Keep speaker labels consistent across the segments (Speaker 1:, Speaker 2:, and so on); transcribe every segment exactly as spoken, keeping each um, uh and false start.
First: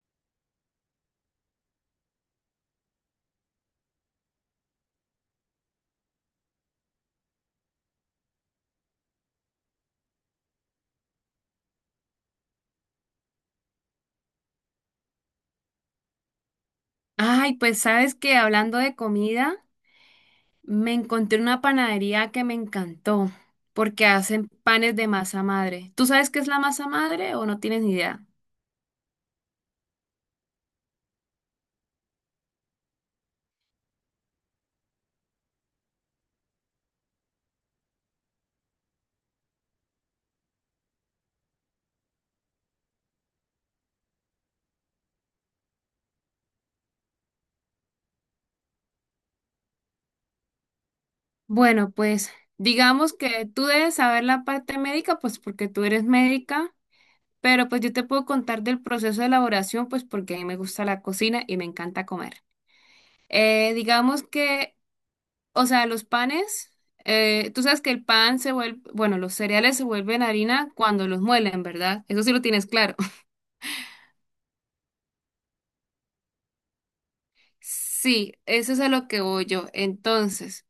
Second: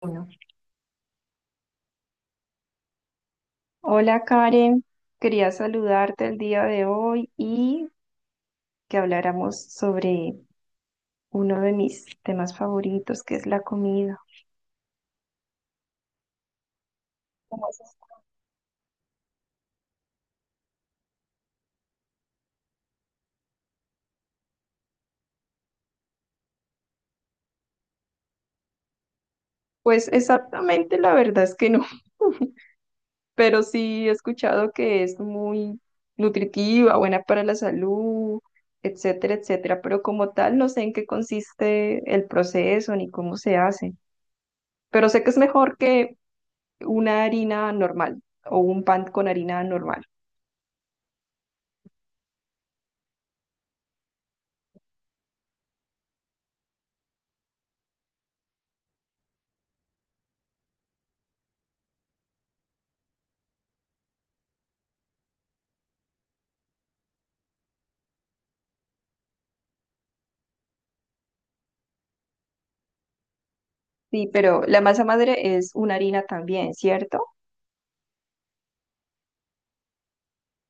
Speaker 1: Bueno, hola Karen, quería saludarte el día de hoy y que habláramos sobre uno de mis temas favoritos, que es la comida.
Speaker 2: Ay,
Speaker 1: ¿Cómo
Speaker 2: pues
Speaker 1: has
Speaker 2: sabes
Speaker 1: estado?
Speaker 2: que hablando de comida, me encontré una panadería que me encantó porque hacen panes de masa madre. ¿Tú sabes qué es la masa madre o no tienes ni idea?
Speaker 1: Pues exactamente la verdad es que no, pero sí he escuchado que es muy nutritiva, buena para la salud, etcétera, etcétera, pero como tal no sé en qué consiste el proceso ni cómo se hace, pero sé que es mejor que una harina normal o un pan con harina normal.
Speaker 2: Bueno, pues digamos que tú debes saber la parte médica, pues porque tú eres médica, pero pues yo te puedo contar del proceso de elaboración, pues porque a mí me gusta la cocina y me encanta comer. Eh, digamos que O sea, los panes, eh, tú sabes que el pan se vuelve, bueno, los cereales se vuelven harina cuando los muelen, ¿verdad? Eso sí lo tienes claro.
Speaker 1: Sí, pero la masa madre es una harina también, ¿cierto?
Speaker 2: Sí, eso es a lo que voy yo. Entonces,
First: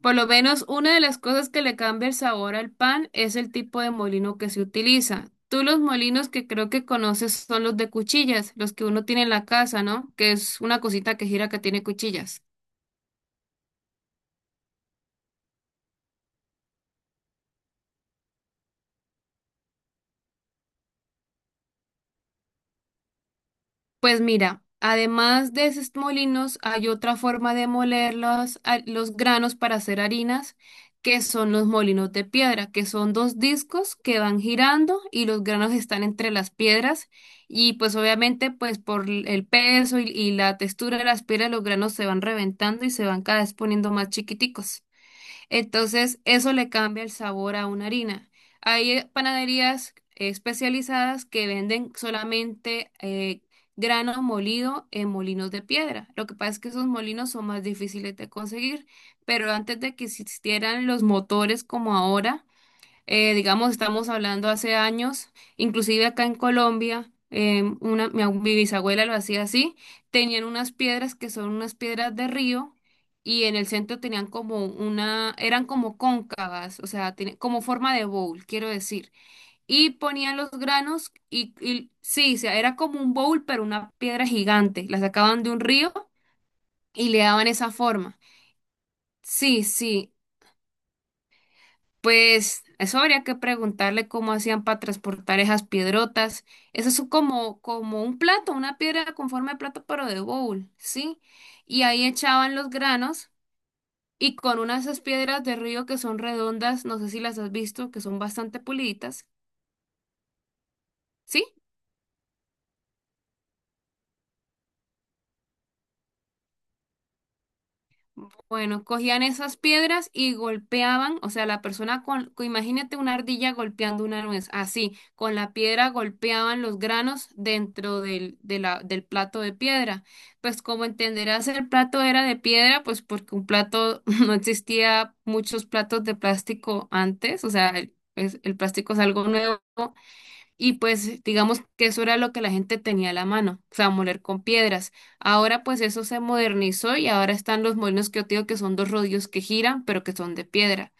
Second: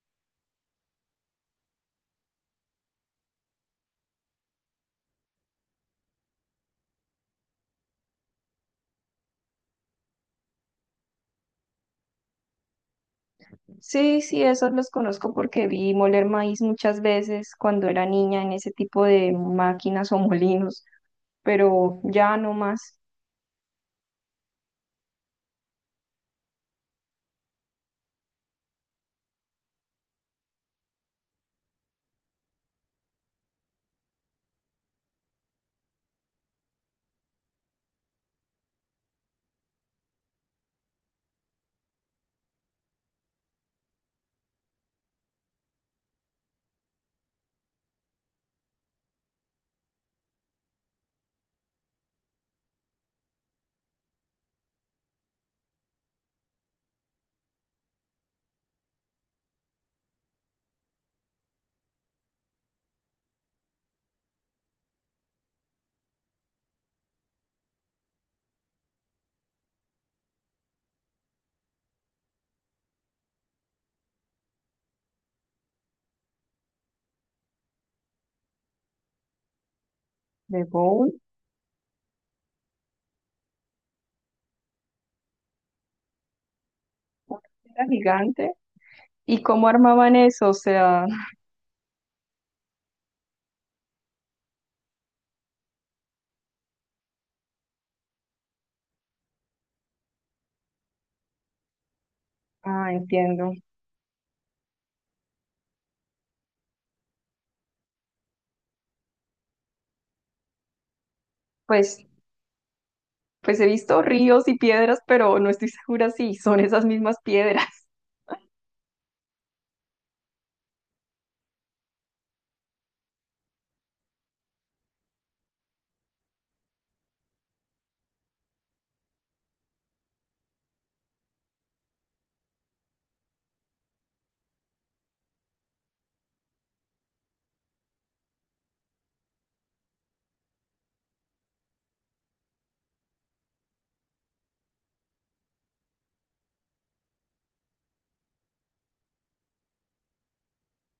Speaker 2: por lo menos una de las cosas que le cambia el sabor al pan es el tipo de molino que se utiliza. Tú los molinos que creo que conoces son los de cuchillas, los que uno tiene en la casa, ¿no? Que es una cosita que gira que tiene cuchillas.
Speaker 1: Sí, sí, esos los conozco porque vi moler maíz muchas veces cuando era niña en ese tipo de máquinas o molinos, pero ya no más.
Speaker 2: Pues mira, además de esos molinos, hay otra forma de moler los, a- los granos para hacer harinas, que son los molinos de piedra, que son dos discos que van girando y los granos están entre las piedras y pues obviamente pues por l- el peso y, y la textura de las piedras los granos se van reventando y se van cada vez poniendo más chiquiticos. Entonces, eso le cambia el sabor a una harina. Hay eh, panaderías especializadas que venden solamente eh, grano molido en molinos de piedra. Lo que pasa es que esos molinos son más difíciles de conseguir, pero antes de que existieran los motores como ahora, eh, digamos, estamos hablando hace años, inclusive acá en Colombia, eh, una, mi, abu- mi bisabuela lo hacía así, tenían unas piedras que son unas piedras de río y en el centro tenían como una, eran como cóncavas, o sea, tiene- como forma de bowl, quiero decir, y ponían los
Speaker 1: De
Speaker 2: granos
Speaker 1: bowl,
Speaker 2: y, y sí, o sea, era como un bowl, pero una piedra gigante, la sacaban de un río y le
Speaker 1: una
Speaker 2: daban esa
Speaker 1: piedra
Speaker 2: forma.
Speaker 1: gigante. ¿Y
Speaker 2: Sí,
Speaker 1: cómo
Speaker 2: sí.
Speaker 1: armaban eso? O sea,
Speaker 2: Pues eso habría que preguntarle cómo hacían para transportar esas piedrotas. Eso es como, como un plato, una piedra con forma de plato, pero de bowl, ¿sí? Y ahí echaban los
Speaker 1: ah,
Speaker 2: granos
Speaker 1: entiendo.
Speaker 2: y con unas esas piedras de río que son redondas, no sé si las has visto, que son bastante puliditas, ¿sí?
Speaker 1: Pues, pues he visto ríos y piedras, pero no estoy segura si son esas mismas piedras.
Speaker 2: Bueno, cogían esas piedras y golpeaban, o sea, la persona con, con- imagínate una ardilla golpeando una nuez, así, con la piedra golpeaban los granos dentro del, de la, del plato de piedra. Pues como entenderás, el plato era de piedra, pues porque un plato no existía muchos platos de plástico antes, o sea, el, es- el plástico es algo nuevo y pues digamos que eso era lo que la gente tenía a la mano, o sea, moler con piedras. Ahora pues eso se modernizó y ahora están los molinos que yo te digo que son dos rodillos que giran, pero que son de piedra.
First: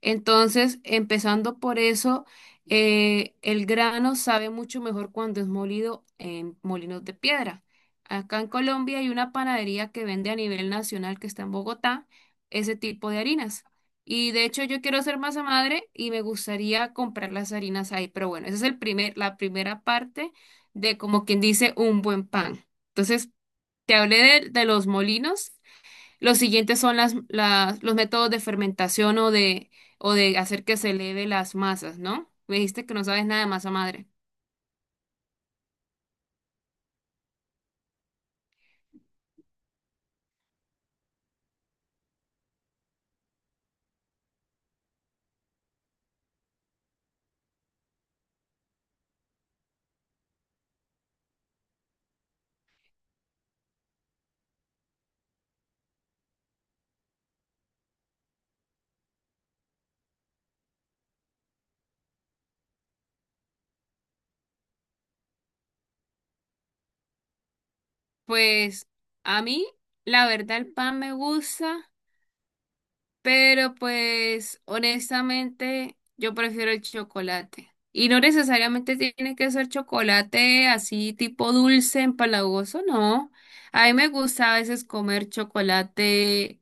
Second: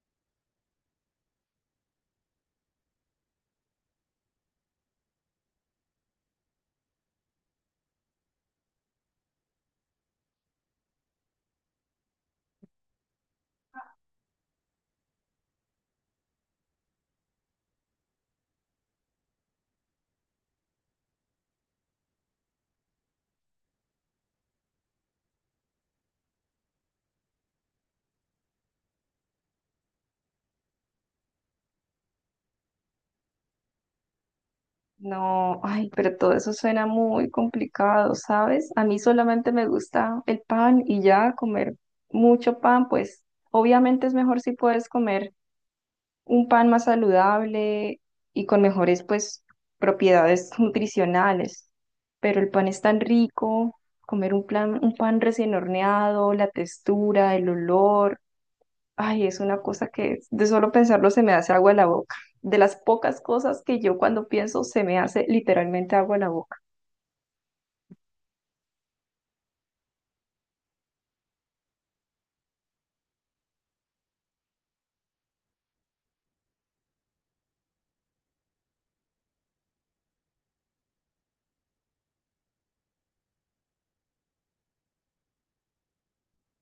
Speaker 2: Entonces, empezando por eso, eh, el grano sabe mucho mejor cuando es molido en molinos de piedra. Acá en Colombia hay una panadería que vende a nivel nacional que está en Bogotá ese tipo de harinas. Y de hecho yo quiero ser masa madre y me gustaría comprar las harinas ahí. Pero bueno, esa es el primer, la primera parte de como quien dice un buen pan. Entonces, te hablé de, de los molinos. Los siguientes son las, las- los métodos de fermentación o de, o de hacer que se eleve las masas, ¿no? Me dijiste que no sabes nada de masa madre.
Speaker 1: No, ay, pero todo eso suena muy complicado, ¿sabes? A mí solamente me gusta el pan y ya comer mucho pan, pues obviamente es mejor si puedes comer un pan más saludable y con mejores, pues, propiedades nutricionales. Pero el pan es tan rico, comer un plan, un pan recién horneado, la textura, el olor. Ay, es una cosa que de solo pensarlo se me hace agua en la boca. De las pocas cosas que yo cuando pienso se me hace literalmente agua en la boca.
Speaker 2: Pues a mí, la verdad, el pan me gusta, pero pues honestamente yo prefiero el chocolate. Y no necesariamente tiene que ser chocolate así tipo dulce, empalagoso, no. A mí me gusta a veces comer chocolate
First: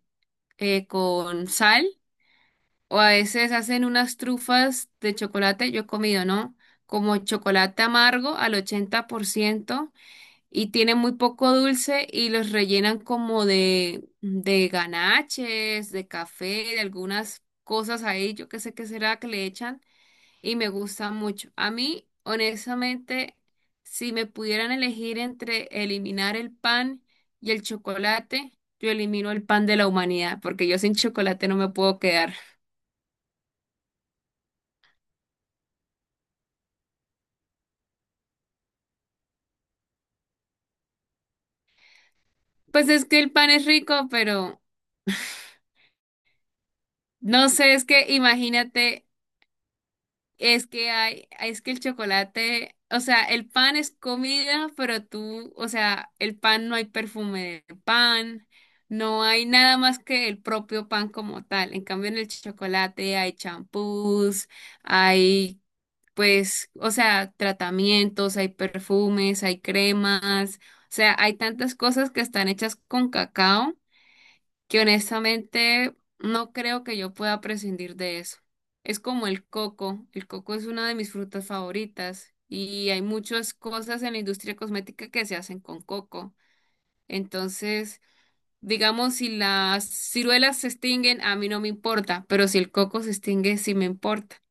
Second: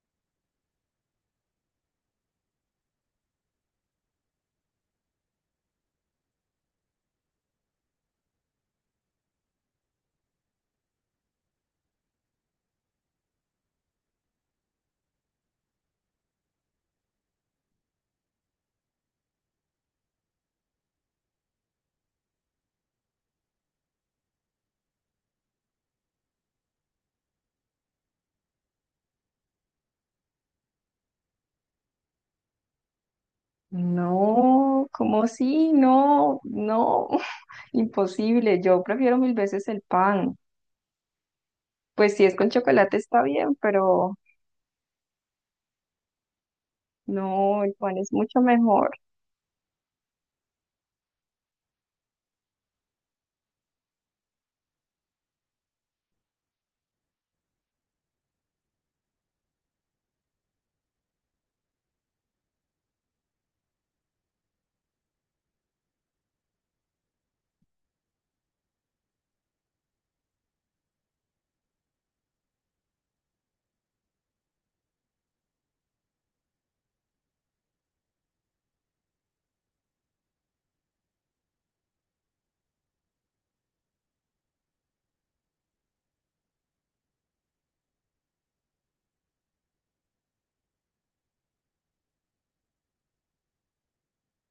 Speaker 2: eh, con sal. O a veces hacen unas trufas de chocolate, yo he comido, ¿no? Como chocolate amargo al ochenta por ciento y tiene muy poco dulce y los rellenan como de, de ganaches, de café, de algunas cosas ahí, yo qué sé qué será que le echan y me gusta mucho. A mí, honestamente, si me pudieran elegir entre eliminar el pan y el chocolate, yo elimino el pan de la humanidad porque yo sin chocolate no me puedo quedar.
Speaker 1: No, cómo si, no, no, imposible. Yo prefiero mil veces el pan. Pues si es con
Speaker 2: Pues
Speaker 1: chocolate
Speaker 2: es que
Speaker 1: está
Speaker 2: el pan
Speaker 1: bien,
Speaker 2: es rico,
Speaker 1: pero
Speaker 2: pero no
Speaker 1: no, el
Speaker 2: sé, es
Speaker 1: pan es
Speaker 2: que
Speaker 1: mucho mejor.
Speaker 2: imagínate, es que hay, es que el chocolate, o sea, el pan es comida, pero tú, o sea, el pan no hay perfume de pan, no hay nada más que el propio pan como tal. En cambio, en el chocolate hay champús, hay, pues, o sea, tratamientos, hay perfumes, hay cremas, o sea, hay tantas cosas que están hechas con cacao que honestamente no creo que yo pueda prescindir de eso. Es como el coco. El coco es una de mis frutas favoritas y hay muchas cosas en la industria cosmética que se hacen con coco. Entonces, digamos, si las ciruelas se extinguen, a mí no me importa, pero si el coco se extingue, sí me importa,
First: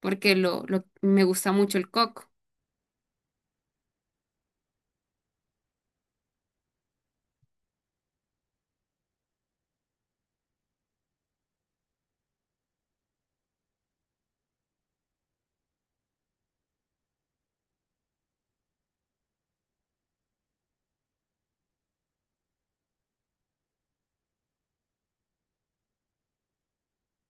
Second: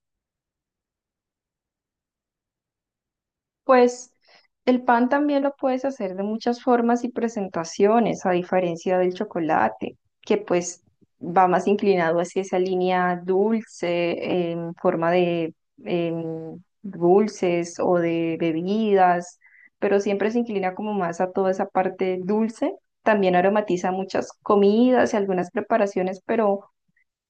Speaker 2: porque lo, lo, me gusta mucho el coco.
Speaker 1: Pues el pan también lo puedes hacer de muchas formas y presentaciones, a diferencia del chocolate, que pues va más inclinado hacia esa línea dulce, en forma de em, dulces o de bebidas, pero siempre se inclina como más a toda esa parte dulce. También aromatiza muchas comidas y algunas preparaciones, pero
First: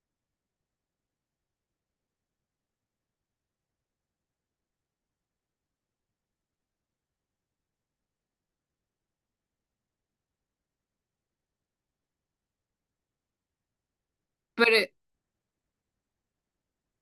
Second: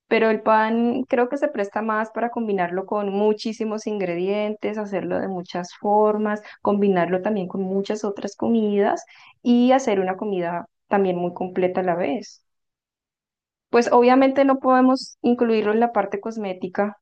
Speaker 1: pero el pan creo que se presta más para combinarlo con muchísimos ingredientes, hacerlo de muchas formas, combinarlo también con muchas otras comidas y hacer una comida también muy completa a la vez. Pues obviamente no
Speaker 2: Pero
Speaker 1: podemos incluirlo en la parte cosmética,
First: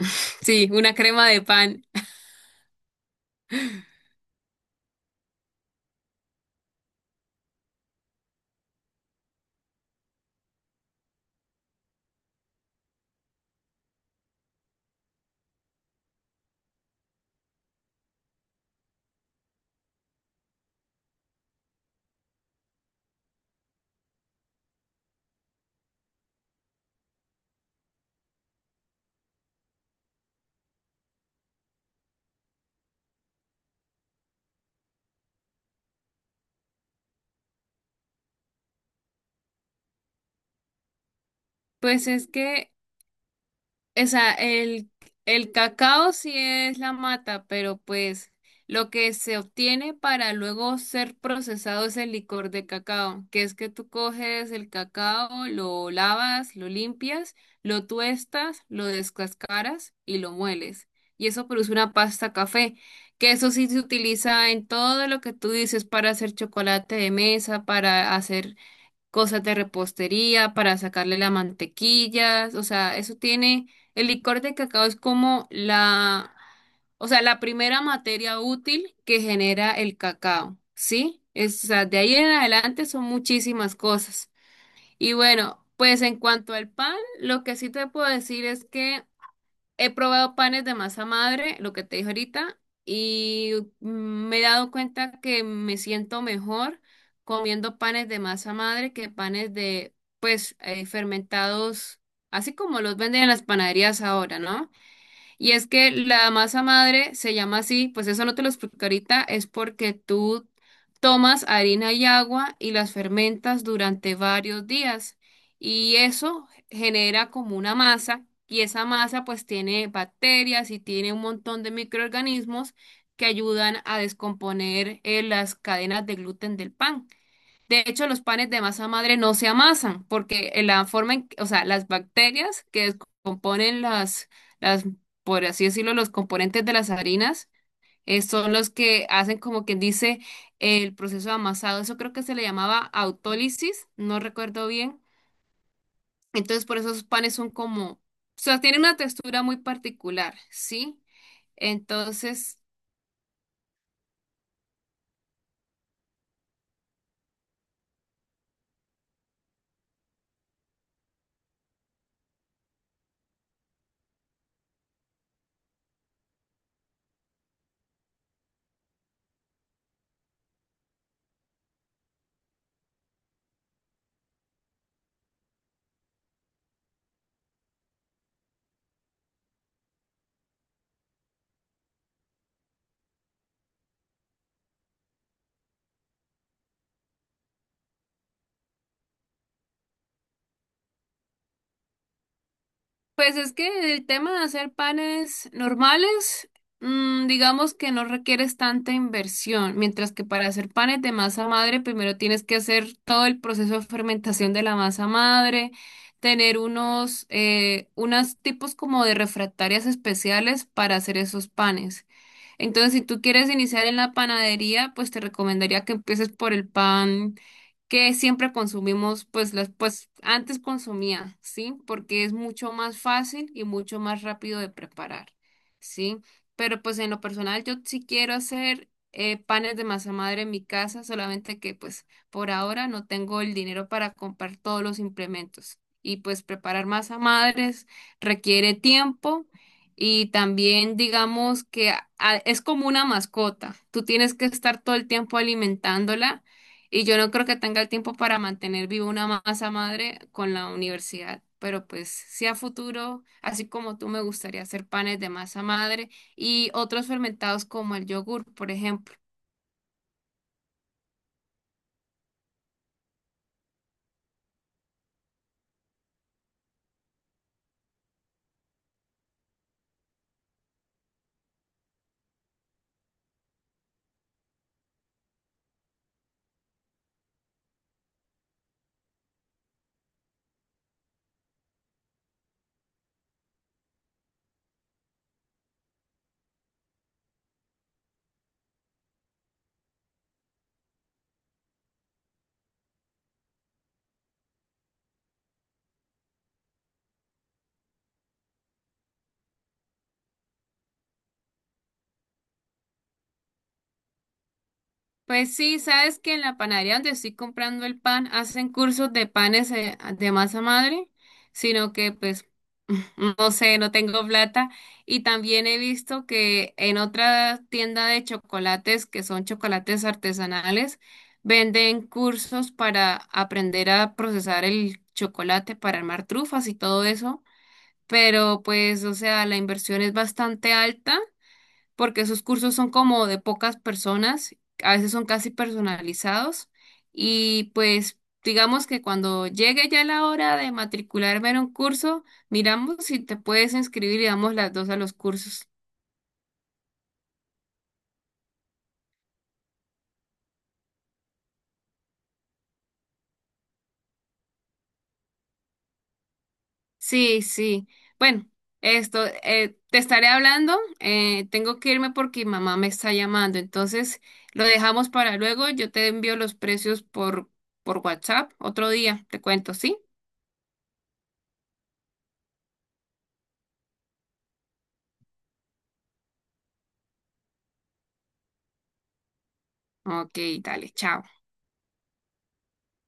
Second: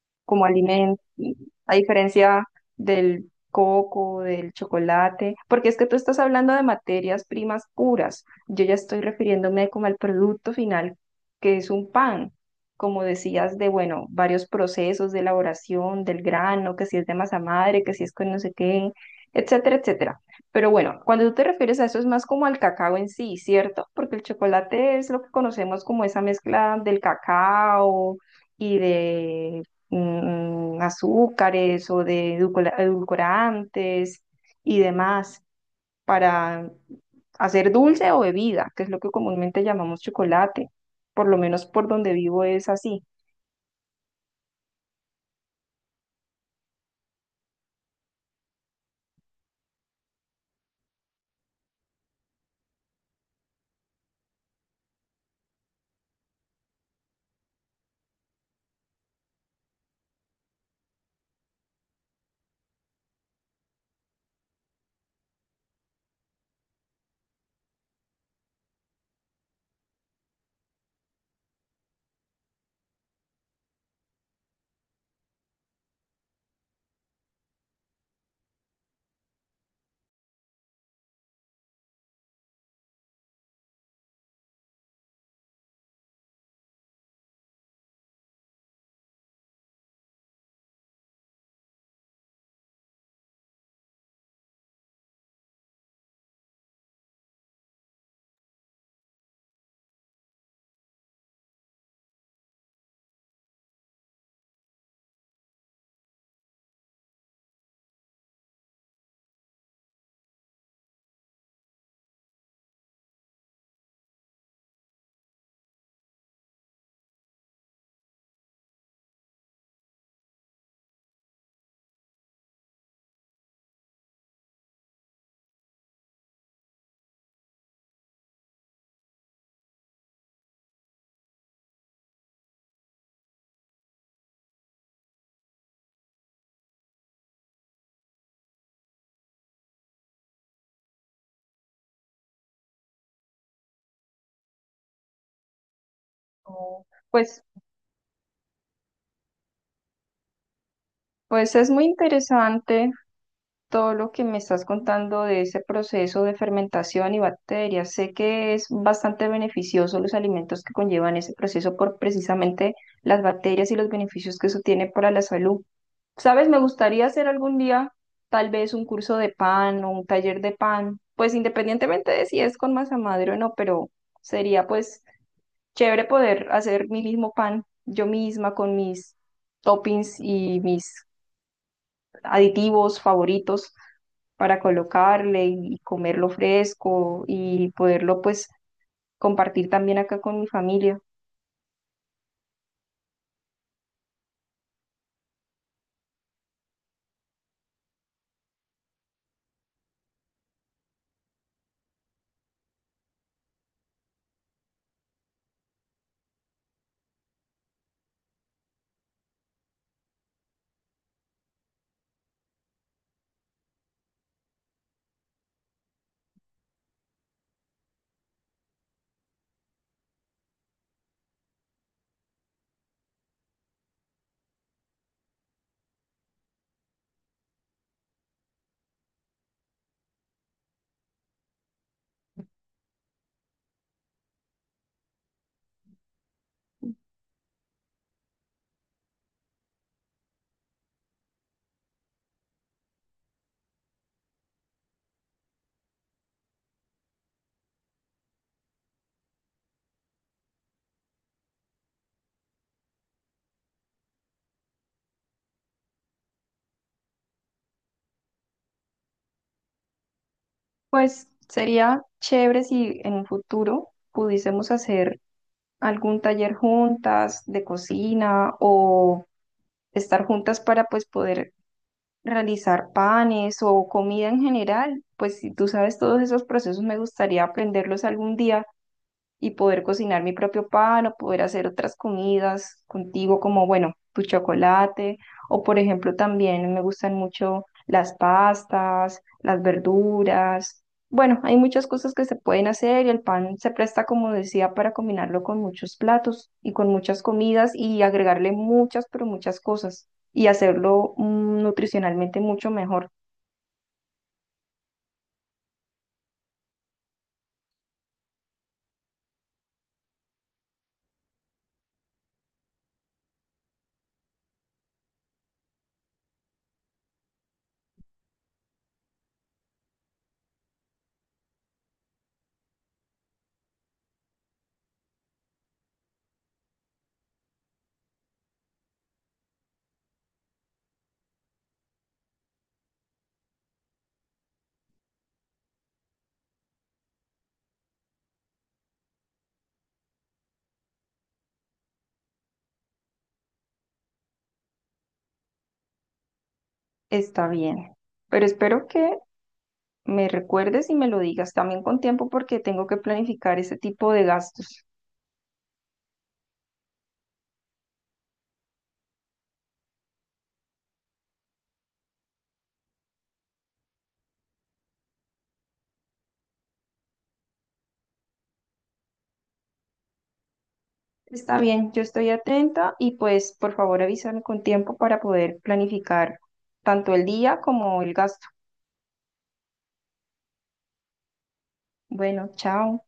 Speaker 1: como
Speaker 2: sí, una
Speaker 1: alimento,
Speaker 2: crema de
Speaker 1: a
Speaker 2: pan.
Speaker 1: diferencia del coco, del chocolate, porque es que tú estás hablando de materias primas puras. Yo ya estoy refiriéndome como al producto final, que es un pan, como decías, de, bueno, varios procesos de elaboración del grano, que si es de masa madre, que si es con no sé qué, etcétera, etcétera. Pero bueno, cuando tú te refieres a eso es más como al cacao en sí, ¿cierto? Porque el chocolate es lo que conocemos como esa mezcla del cacao, y de mm, azúcares o de edulcora- edulcorantes y demás para hacer dulce o bebida, que es lo que comúnmente llamamos chocolate. Por lo menos por
Speaker 2: Pues
Speaker 1: donde
Speaker 2: es
Speaker 1: vivo es
Speaker 2: que
Speaker 1: así.
Speaker 2: o sea el, el cacao sí es la mata, pero pues lo que se obtiene para luego ser procesado es el licor de cacao, que es que tú coges el cacao, lo lavas, lo limpias, lo tuestas, lo descascaras y lo mueles. Y eso produce una pasta café, que eso sí se utiliza en todo lo que tú dices para hacer chocolate de mesa, para hacer cosas de repostería para sacarle la mantequilla, o sea, eso tiene, el licor de cacao es como la, o sea, la primera materia útil que genera el cacao, ¿sí? Es, o sea, de ahí en adelante son muchísimas cosas. Y bueno, pues en cuanto al pan, lo que sí te puedo decir es que he probado panes de masa madre, lo que te dije ahorita, y mm, me he dado cuenta que me siento mejor comiendo panes de masa madre que panes de, pues, eh, fermentados, así como los venden en las panaderías ahora, ¿no? Y es que la masa madre se llama así, pues eso no te lo explico ahorita, es porque tú tomas harina y agua y las fermentas durante varios días y eso genera como una masa y esa masa pues tiene bacterias y tiene un montón de microorganismos que ayudan a descomponer eh, las cadenas de gluten del pan. De hecho, los panes de masa madre no se amasan porque en la forma en, que- o sea, las bacterias que descomponen las, las, por así decirlo, los componentes de las harinas, eh, son los que hacen como quien dice el proceso de amasado. Eso creo que se le llamaba autólisis, no recuerdo bien. Entonces, por
Speaker 1: Oh.
Speaker 2: eso esos panes
Speaker 1: Pues,
Speaker 2: son como, o sea, tienen una textura muy particular, ¿sí?
Speaker 1: pues es muy
Speaker 2: Entonces,
Speaker 1: interesante todo lo que me estás contando de ese proceso de fermentación y bacterias. Sé que es bastante beneficioso los alimentos que conllevan ese proceso por precisamente las bacterias y los beneficios que eso tiene para la salud. ¿Sabes? Me gustaría hacer algún día tal vez un curso de pan o un taller de pan, pues independientemente de si es con masa madre o no, pero sería pues chévere poder hacer mi mismo pan yo misma con mis toppings y mis aditivos favoritos para colocarle y comerlo fresco y poderlo pues compartir también acá con mi familia.
Speaker 2: pues es que el tema de hacer panes normales, mm, digamos que no requieres tanta inversión, mientras que para hacer panes de masa madre, primero tienes que hacer todo el proceso de fermentación de la masa madre, tener unos, eh, unos tipos como de refractarias especiales para hacer esos panes. Entonces, si tú quieres iniciar en la panadería, pues te recomendaría que empieces por el pan que siempre consumimos, pues, las, pues antes consumía, ¿sí? Porque es mucho más fácil y mucho más rápido de preparar, ¿sí? Pero pues en lo personal yo sí quiero hacer eh, panes de masa madre en mi casa, solamente que pues por ahora no tengo el dinero para comprar todos los implementos. Y pues preparar masa madres requiere tiempo y también digamos que a- a- es como una mascota. Tú tienes que estar todo el tiempo alimentándola y yo no creo que tenga el tiempo para mantener viva una masa madre con la universidad, pero pues sí a futuro, así como tú, me gustaría hacer panes de masa madre y otros fermentados como el yogur, por ejemplo.
Speaker 1: Pues sería chévere si en un futuro pudiésemos hacer algún taller juntas de cocina o estar juntas para pues poder realizar panes o comida en general. Pues si tú sabes todos esos procesos, me gustaría aprenderlos algún día y poder cocinar mi propio pan o poder hacer otras comidas contigo, como bueno, tu chocolate, o por ejemplo también me gustan mucho las pastas, las verduras. Bueno, hay muchas cosas que se pueden hacer y el pan se presta, como decía, para combinarlo con muchos platos y con muchas comidas y agregarle muchas, pero muchas cosas y hacerlo mm, nutricionalmente mucho mejor.
Speaker 2: Pues sí, sabes que en la panadería donde estoy comprando el pan hacen cursos de panes eh, de masa madre, sino que pues no sé, no tengo plata. Y también he visto que en otra tienda de chocolates, que son chocolates artesanales, venden cursos para aprender a procesar el chocolate para armar trufas y todo eso. Pero pues, o sea, la inversión es bastante alta porque sus cursos son como de pocas personas, a veces son casi personalizados y pues digamos que cuando llegue ya la hora de matricularme en un curso, miramos si te puedes inscribir y damos las dos a los cursos.
Speaker 1: Está bien. Pero espero que me recuerdes y me lo digas también con tiempo porque tengo que planificar ese tipo de gastos.
Speaker 2: Sí, sí. Bueno, esto, eh, te estaré hablando, eh, tengo que irme porque mi mamá me está llamando, entonces lo dejamos para luego, yo te envío los precios por, por WhatsApp otro día, te cuento, ¿sí?
Speaker 1: Está bien, yo estoy atenta y pues por favor avísame con tiempo para poder planificar tanto el día como el gasto.
Speaker 2: Ok, dale, chao.
Speaker 1: Bueno, chao.